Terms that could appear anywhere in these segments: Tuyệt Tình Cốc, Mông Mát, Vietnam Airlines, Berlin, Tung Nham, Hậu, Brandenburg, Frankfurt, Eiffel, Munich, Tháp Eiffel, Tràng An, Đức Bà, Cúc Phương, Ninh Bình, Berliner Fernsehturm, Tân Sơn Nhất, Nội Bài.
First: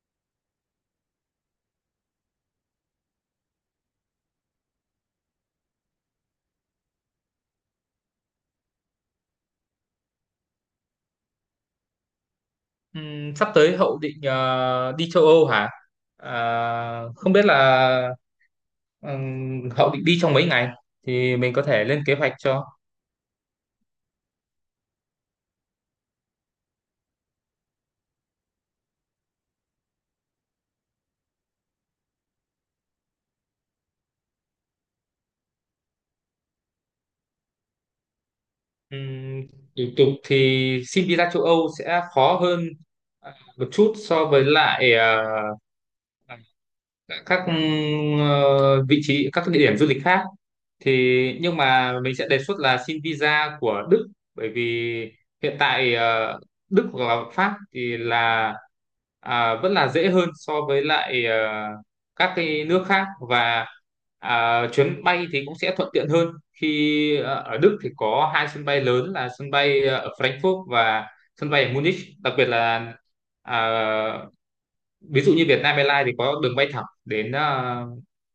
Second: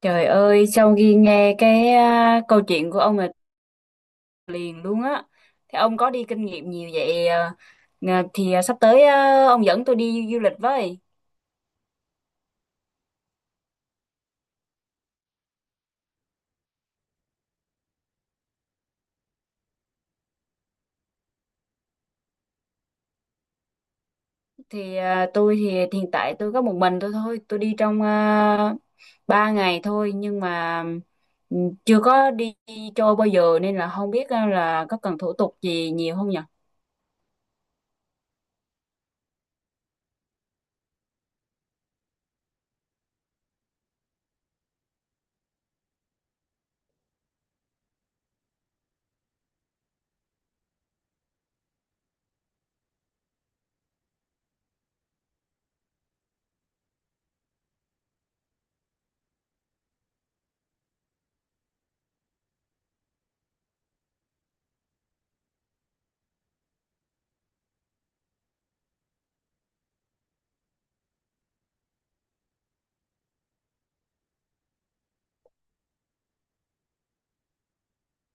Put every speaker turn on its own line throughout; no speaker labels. Trời ơi, sau khi nghe cái câu chuyện của ông là liền luôn á. Thì ông có đi kinh nghiệm nhiều vậy à? Sắp tới ông dẫn tôi đi du lịch với.
Sắp tới Hậu định đi châu Âu hả? Không biết là Hậu định đi trong mấy ngày thì mình có thể lên kế hoạch cho.
Thì tôi thì hiện tại tôi có một mình tôi thôi, tôi đi trong 3 ngày thôi, nhưng mà ừ, chưa có đi chơi bao giờ nên là không biết là có cần thủ tục gì nhiều không nhỉ?
Ừm, Thủ tục thì xin visa châu Âu sẽ khó hơn một chút so với lại các vị trí các địa điểm du lịch khác thì, nhưng mà mình sẽ đề xuất là xin visa của Đức, bởi vì hiện tại Đức hoặc là Pháp thì là vẫn là dễ hơn so với lại các cái nước khác, và chuyến bay thì cũng sẽ thuận tiện hơn khi ở Đức thì có hai sân bay lớn là sân bay ở Frankfurt và sân bay ở Munich, đặc biệt là à, ví dụ như Vietnam Airlines thì có đường bay thẳng đến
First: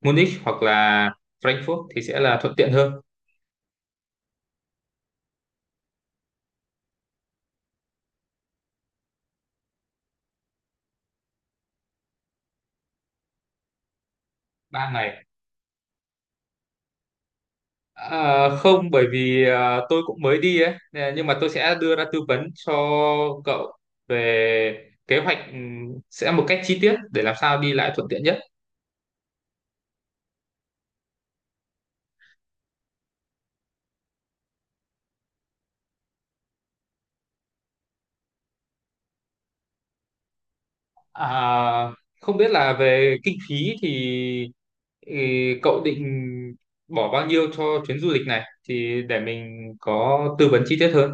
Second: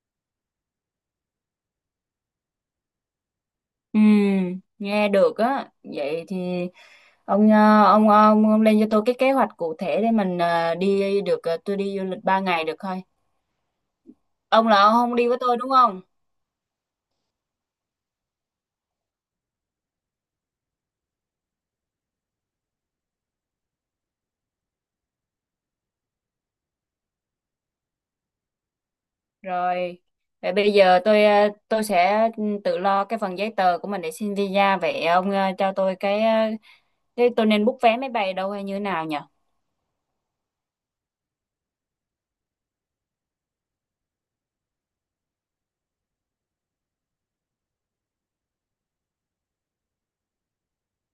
Munich hoặc là Frankfurt thì sẽ là thuận tiện hơn.
Ừ, nghe được á. Vậy thì Ông, ờ, ông lên cho tôi cái kế hoạch cụ thể để mình đi được, tôi đi du lịch 3 ngày được thôi. Ông là
ba
ông không
ngày
đi với tôi đúng không?
Không, bởi vì tôi cũng mới đi ấy nè, nhưng mà tôi sẽ đưa ra tư vấn cho cậu về kế hoạch, sẽ một cách chi tiết để làm sao đi lại thuận tiện nhất.
Rồi. Vậy bây giờ tôi tôi sẽ ừ, tự lo cái phần giấy tờ của mình để xin visa, vậy ông ờ, cho tôi cái ờ, thế tôi nên book vé máy bay đâu hay như thế nào nhỉ?
à, Không biết là về kinh phí thì ừ, cậu định bỏ bao nhiêu cho chuyến du lịch này thì để mình có tư vấn chi tiết hơn.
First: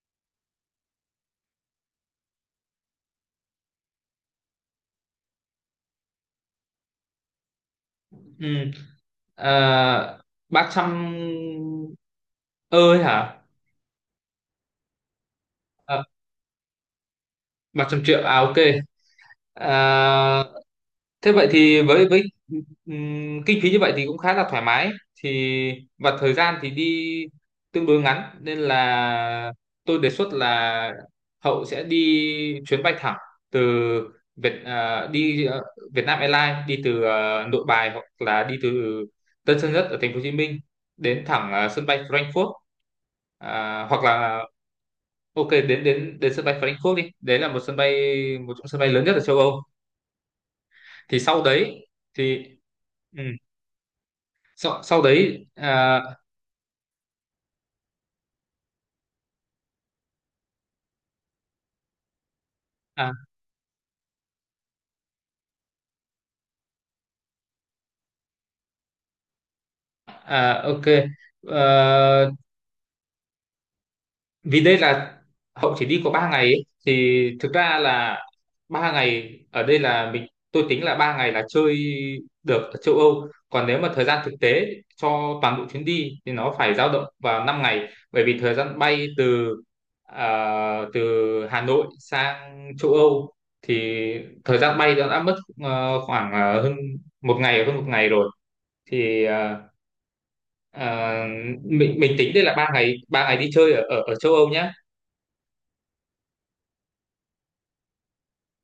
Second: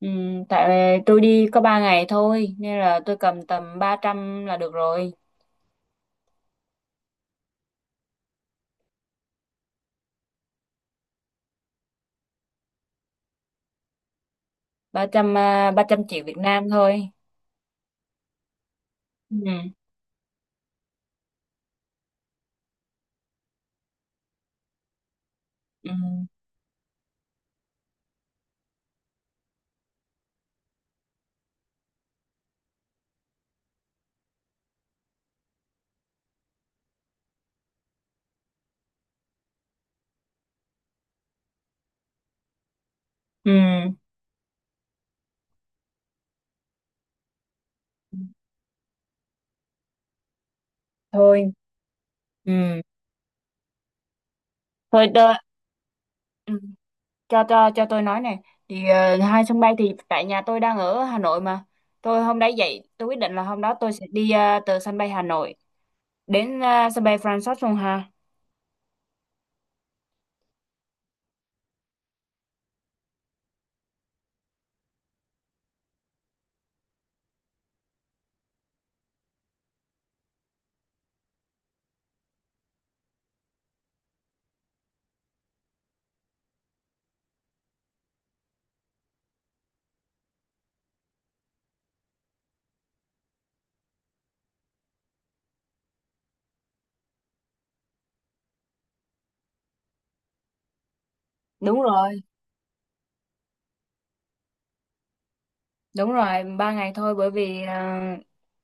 Ừ, tại tôi đi có 3 ngày thôi nên là tôi cầm tầm ba trăm là được rồi.
Ừ. à, 300 ơi hả?
Ba trăm ba
à,
trăm triệu Việt Nam thôi.
300 triệu à? ok.
Ừ.
à, Thế vậy thì với kinh phí như vậy thì cũng khá là thoải mái, thì
Ừ.
và thời gian thì đi tương đối ngắn nên là tôi đề xuất là Hậu sẽ đi chuyến bay thẳng từ đi Việt Nam Airlines, đi từ Nội Bài hoặc là đi từ Tân Sơn Nhất ở Thành phố Hồ Chí Minh đến thẳng sân bay Frankfurt.
Ừ.
Hoặc là ok đến đến đến sân bay Frankfurt đi, đấy là một sân bay, một trong sân bay lớn nhất ở châu Âu thì sau
Thôi.
đấy thì
Ừ.
ừ, sau
Thôi.
đấy
Ừ. Cho tôi nói này, thì ờ, hai sân bay thì tại nhà tôi đang ở Hà Nội mà, tôi hôm đấy dậy tôi
à,
quyết định là hôm đó tôi sẽ đi từ sân bay Hà Nội đến sân bay Francis luôn hà.
ok. Ờ, vì đây là Hậu chỉ đi có 3 ngày ấy, thì thực ra là 3 ngày ở đây là mình tôi tính là 3 ngày là chơi được ở châu Âu, còn nếu mà thời gian thực tế cho toàn bộ chuyến đi thì nó phải dao động vào 5 ngày, bởi vì thời gian bay từ từ Hà Nội sang châu Âu thì thời gian bay đã mất khoảng hơn một ngày, hơn một ngày rồi thì ờ,
Đúng
mình
rồi,
tính đây là 3 ngày, 3 ngày đi chơi ở ở, ở châu Âu nhé.
đúng rồi, ba ngày thôi, bởi vì ờ,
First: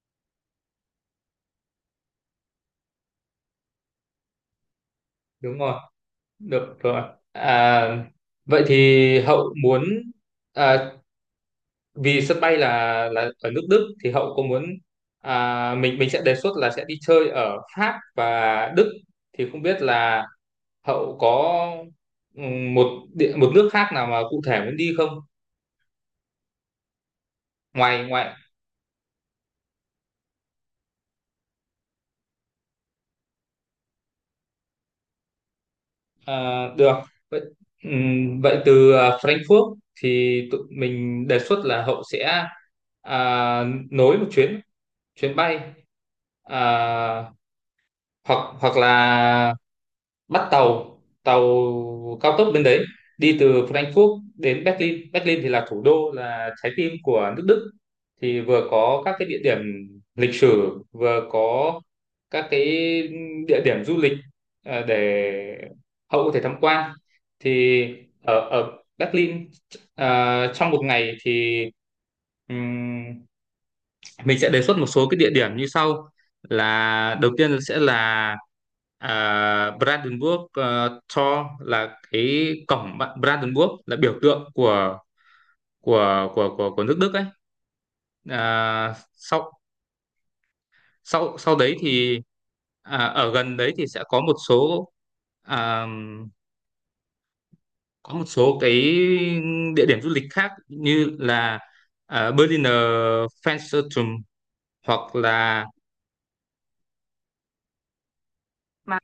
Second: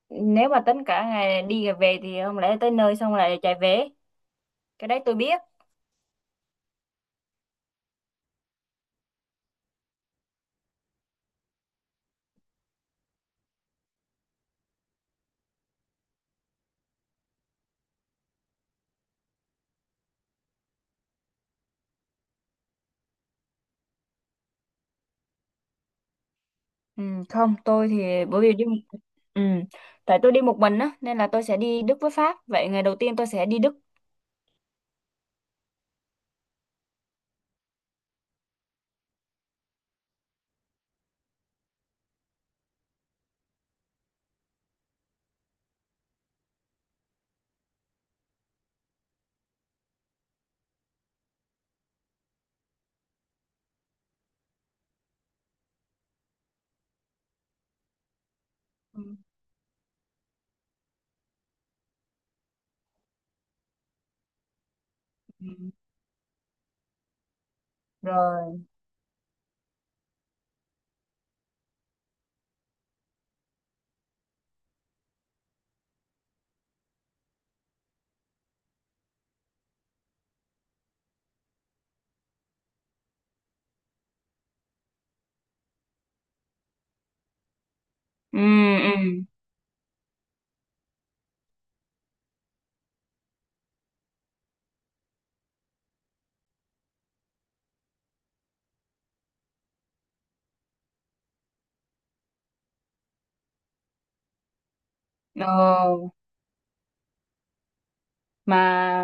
nếu mà tính cả ngày đi về thì không lẽ tới nơi xong lại chạy về, cái đấy tôi biết.
Đúng rồi. Được rồi. À, Vậy thì Hậu muốn à, vì sân bay là ở nước Đức thì Hậu có muốn mình sẽ đề xuất là sẽ đi chơi ở Pháp và Đức thì không biết là Hậu có ừm, một một nước khác nào mà cụ thể muốn đi không?
Ừ, không, tôi
Ngoài
thì
ngoài
bởi vì đi ừ, tại tôi đi một mình á nên là tôi sẽ đi Đức với Pháp, vậy ngày đầu tiên tôi sẽ đi Đức.
à, được. Vậy vậy từ Frankfurt thì tụi mình đề xuất là Hậu sẽ à, nối một chuyến chuyến bay, à, hoặc hoặc là bắt tàu tàu cao tốc bên đấy, đi từ Frankfurt đến Berlin. Berlin thì là thủ đô, là trái tim của nước Đức thì vừa
Ừ.
có các cái địa điểm lịch sử, vừa có các cái địa điểm du lịch để
Ừ.
Hậu có thể tham quan thì ở
Rồi.
ở Berlin trong một ngày thì mình sẽ đề xuất một số cái địa điểm như sau, là đầu tiên sẽ là Brandenburg Tor là cái cổng, Brandenburg là biểu tượng của nước Đức ấy.
Ừ. Ừ.
Sau sau sau đấy thì ở gần đấy thì sẽ có một số, à, cái địa điểm du lịch khác như là Berliner Fernsehturm hoặc là
Ờ, mà
mà.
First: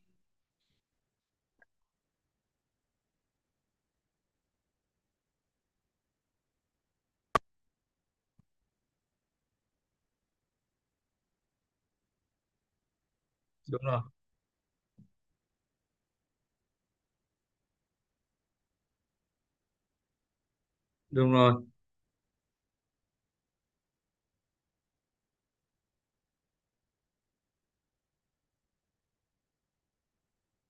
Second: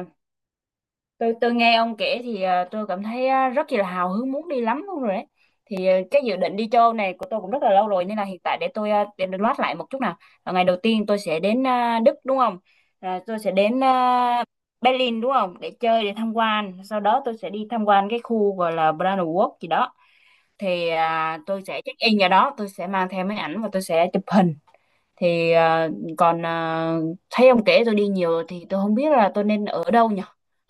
tôi tôi nghe ông kể thì tôi cảm thấy rất là hào hứng muốn đi lắm luôn rồi đấy. Thì cái dự định đi châu này của tôi cũng rất là lâu rồi, nên là hiện tại để tôi để được loát lại một chút nào. Ờ, ngày đầu tiên tôi sẽ đến Đức đúng không? À, tôi sẽ
Đúng
đến
rồi,
Berlin đúng không? Để chơi, để tham quan. Sau đó tôi sẽ đi tham quan cái khu gọi là Brandenburg gì đó. Thì
đúng rồi.
tôi sẽ check in vào đó, tôi sẽ mang theo máy ảnh và tôi sẽ chụp hình. Thì còn ờ, thấy ông kể tôi đi nhiều, thì tôi không biết là tôi nên ở đâu nhỉ,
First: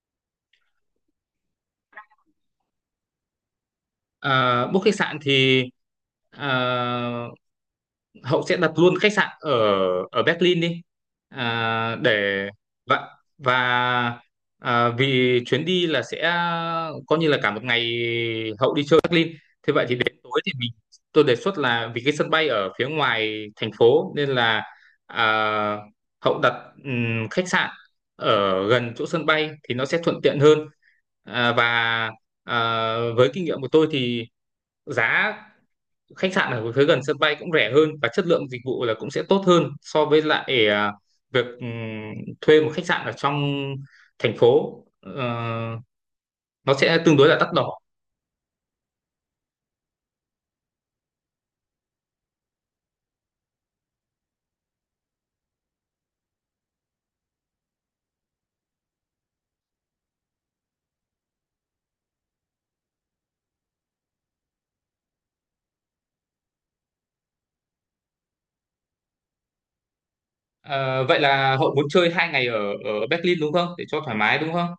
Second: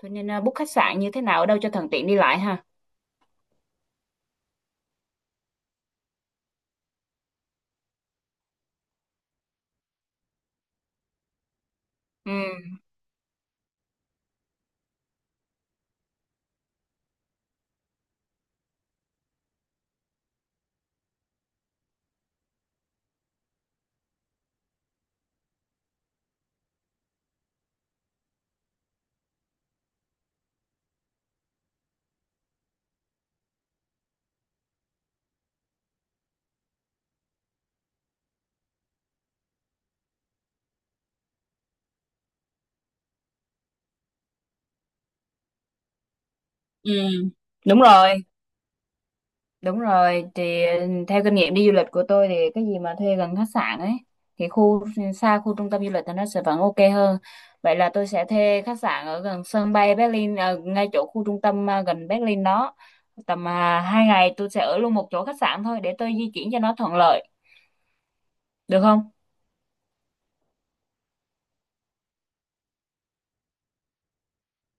tôi nên book khách sạn như thế nào, ở đâu cho thuận tiện đi lại ha.
Ờ, book khách sạn thì ờ, Hậu sẽ đặt luôn khách sạn ở ở Berlin đi, để
Ừ.
và và vì chuyến đi là sẽ coi như là cả một ngày Hậu đi chơi Berlin, thế vậy thì đến tối thì mình tôi đề xuất là vì cái sân bay ở phía ngoài thành phố nên là à, Hậu đặt khách sạn ở gần chỗ sân bay thì nó sẽ thuận tiện hơn. Và à, với kinh nghiệm của tôi thì giá khách sạn ở phía gần sân bay cũng rẻ hơn và chất lượng dịch vụ là cũng sẽ tốt hơn so với lại việc thuê một khách sạn ở trong thành phố. Ờ, nó
Ừ.
sẽ tương đối là đắt đỏ.
Đúng rồi, đúng rồi, thì ờ, theo kinh nghiệm đi du lịch của tôi thì cái gì mà thuê gần khách sạn ấy, thì khu xa khu trung tâm du lịch thì nó sẽ vẫn ok hơn. Vậy là tôi sẽ thuê khách sạn ở gần sân bay Berlin, ngay chỗ khu trung tâm gần Berlin đó. Tầm hai ngày tôi sẽ ở luôn một chỗ khách sạn thôi để tôi di chuyển cho nó thuận lợi, được không?
Ờ, vậy là Hậu muốn chơi 2 ngày ở ở Berlin đúng không? Để cho thoải mái đúng không?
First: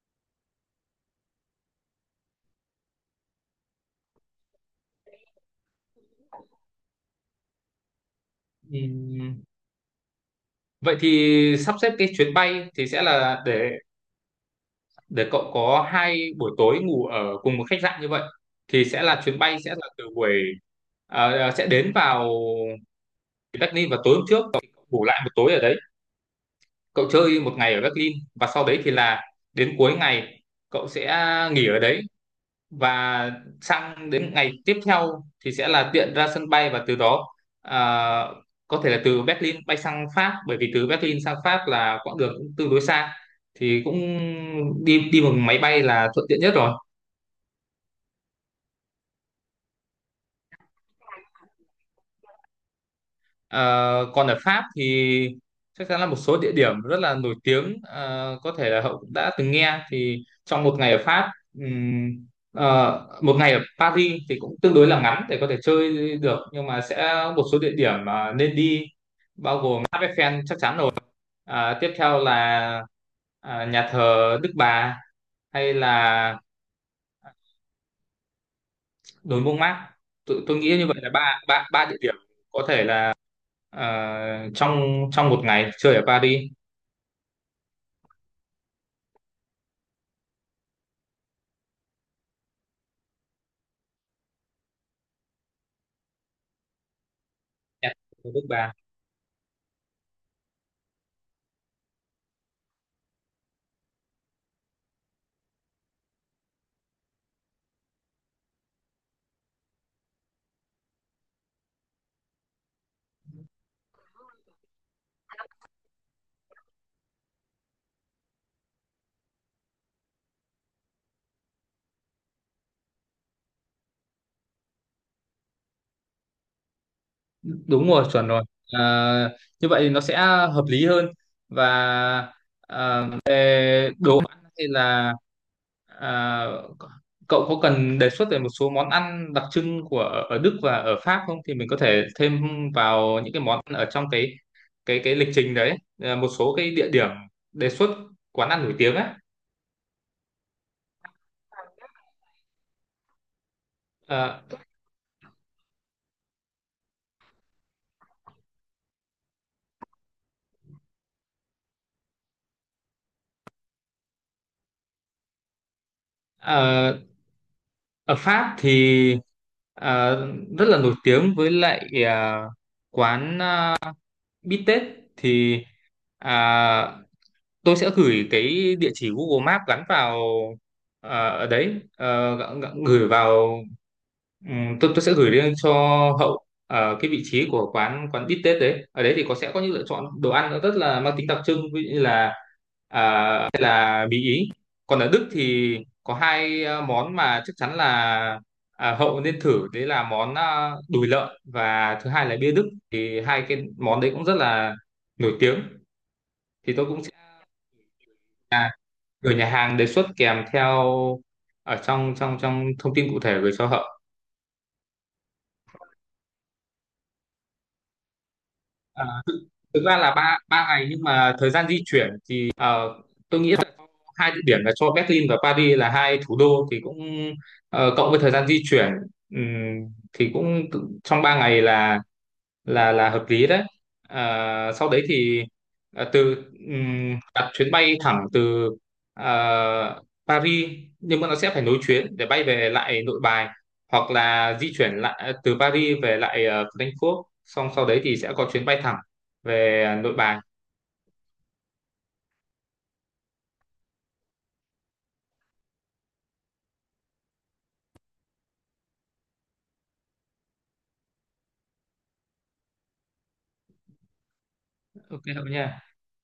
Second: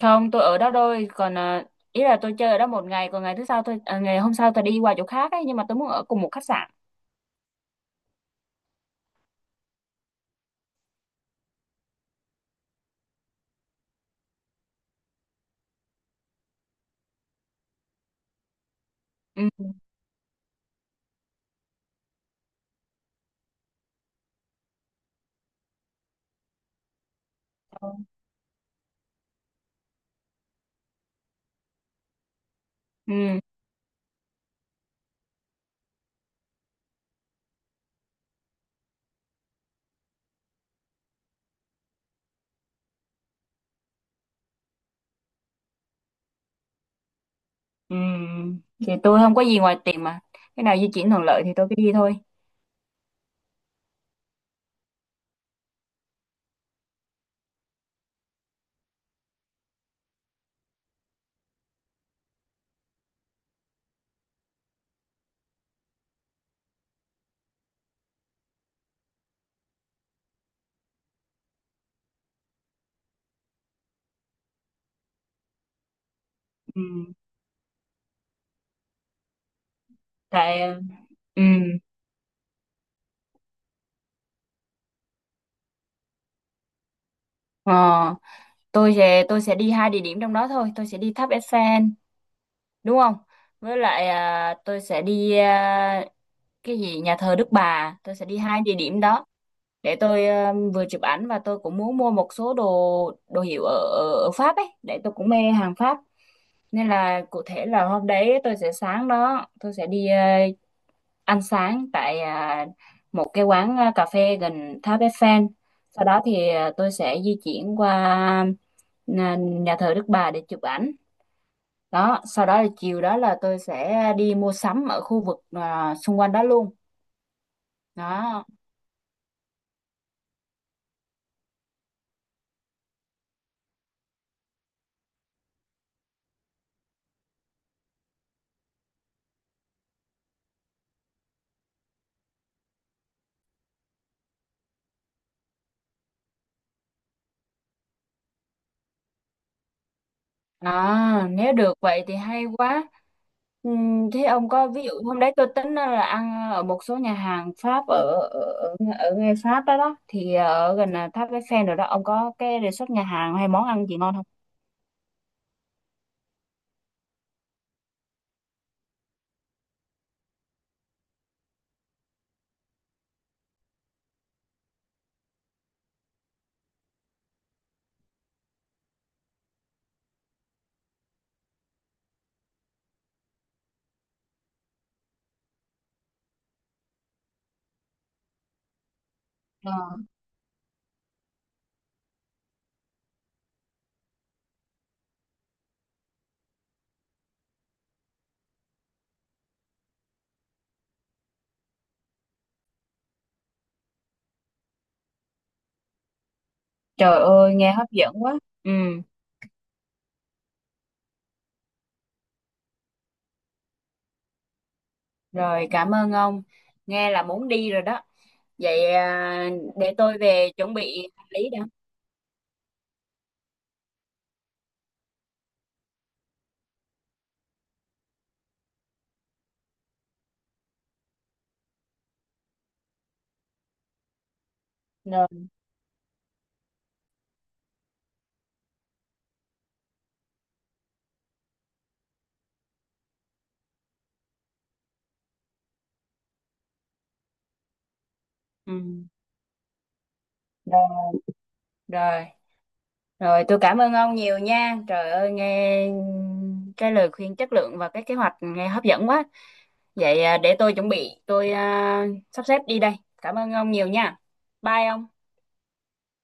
Không, tôi ở đó thôi, còn ý là tôi chơi ở đó một ngày, còn ngày thứ sau tôi ngày hôm sau tôi đi qua chỗ khác ấy, nhưng mà tôi muốn ở cùng một khách sạn.
Ừm, Vậy thì sắp xếp cái chuyến bay thì sẽ là để cậu có 2 buổi tối ngủ ở cùng một khách sạn như vậy thì sẽ là chuyến
Ừ.
bay sẽ là từ buổi à, à, sẽ đến vào Berlin vào tối hôm trước, cậu ngủ lại một tối ở đấy, cậu chơi một ngày ở Berlin và sau đấy thì là đến cuối ngày cậu sẽ nghỉ ở đấy, và
Ừ.
sang đến ngày tiếp theo thì sẽ là tiện ra sân bay và từ đó à, có thể là từ Berlin bay sang Pháp, bởi vì từ Berlin sang Pháp là quãng đường cũng tương đối xa thì cũng đi đi bằng máy bay là thuận tiện nhất rồi.
Ừ. Thì tôi không có gì ngoài tiền mà. Cái nào di chuyển thuận lợi thì tôi cứ đi thôi.
Ờ, còn ở Pháp thì chắc chắn là một số địa điểm rất là nổi tiếng, có thể là Hậu cũng đã từng nghe thì, trong một ngày ở Pháp ừm, một ngày ở Paris thì cũng tương đối là ngắn để có thể chơi được, nhưng mà sẽ một số địa điểm mà nên đi bao gồm tháp Eiffel chắc chắn rồi. Tiếp theo là nhà thờ Đức Bà hay là
Ừ.
đồi Mông Mát. Tôi
Tại
nghĩ như vậy là ba
ừ.
ba ba địa điểm có thể là ờ, trong trong một ngày chơi ở Paris.
Ờ, tôi sẽ đi hai địa điểm trong đó thôi, tôi sẽ đi tháp Eiffel, đúng không? Với lại tôi sẽ đi cái gì nhà thờ Đức
Đẹp,
Bà, tôi sẽ
ở
đi
bước
hai
ba.
địa điểm đó. Để tôi vừa chụp ảnh và tôi cũng muốn mua một số đồ, đồ hiệu ở, ở Pháp ấy, để tôi cũng mê hàng Pháp nên là cụ thể là hôm đấy tôi sẽ sáng đó tôi sẽ đi ăn sáng tại một cái quán cà phê gần Tháp Eiffel, sau đó thì ờ, tôi sẽ di chuyển qua nhà thờ Đức Bà để chụp ảnh đó, sau đó là chiều đó là tôi sẽ đi mua sắm ở khu vực xung quanh đó luôn
Đúng rồi, chuẩn rồi.
đó.
Ờ, như vậy thì nó sẽ hợp lý hơn. Và về hay là ờ, cậu có cần đề xuất về một số món ăn đặc trưng của ở Đức và ở Pháp không thì mình có thể thêm vào những cái món ăn ở trong cái lịch trình đấy. Ờ, một số cái địa điểm đề xuất quán ăn nổi tiếng ấy.
À, nếu được vậy thì hay quá. Thế
Ờ,
ông có, ví dụ hôm đấy tôi tính là ăn ở một số nhà hàng Pháp ở ở ngay Pháp đó, đó thì ở gần là tháp Eiffel rồi đó, ông có cái đề xuất nhà hàng hay món ăn gì ngon không?
ờ, Ở Pháp thì ờ, rất là nổi tiếng với lại quán bít tết thì à, tôi sẽ gửi cái địa chỉ Google Maps gắn vào ở đấy. Ờ, gửi vào tôi sẽ gửi lên cho Hậu cái vị trí của quán quán bít tết đấy. Ở đấy thì có sẽ có những
Ờ,
lựa chọn đồ ăn nó rất là mang tính đặc trưng, ví dụ như là Mỹ Ý. Còn ở Đức thì có hai món mà chắc chắn là Hậu nên thử, đấy là món đùi lợn và thứ hai là bia Đức thì hai cái món đấy cũng rất là nổi tiếng, thì tôi cũng sẽ
trời ơi nghe hấp dẫn quá. Ừ,
gửi nhà hàng đề xuất kèm theo ở trong trong trong thông tin cụ thể gửi cho Hậu.
rồi cảm ơn ông. Nghe là muốn đi rồi đó. Vậy
À, thực
để
ra là
tôi
ba
về
ba
chuẩn
ngày nhưng
bị hành
mà thời
lý đã.
gian di chuyển thì tôi nghĩ hai địa điểm là cho Berlin và Paris là hai thủ đô thì cũng cộng với thời gian di chuyển, thì cũng trong 3 ngày là hợp lý đấy. Ờ, sau đấy
Rồi.
thì từ đặt chuyến bay thẳng từ ờ, Paris, nhưng mà nó sẽ phải nối chuyến để bay về lại Nội Bài, hoặc là di chuyển lại từ Paris về lại Frankfurt xong sau đấy thì sẽ có chuyến
Ừ.
bay thẳng về Nội Bài.
Rồi. Rồi. Rồi tôi cảm ơn ông nhiều nha. Trời ơi nghe cái lời khuyên chất lượng và cái kế hoạch nghe hấp dẫn quá. Vậy để tôi chuẩn bị, tôi sắp xếp đi đây. Cảm ơn ông nhiều nha. Bye
Ok
ông.
không nha?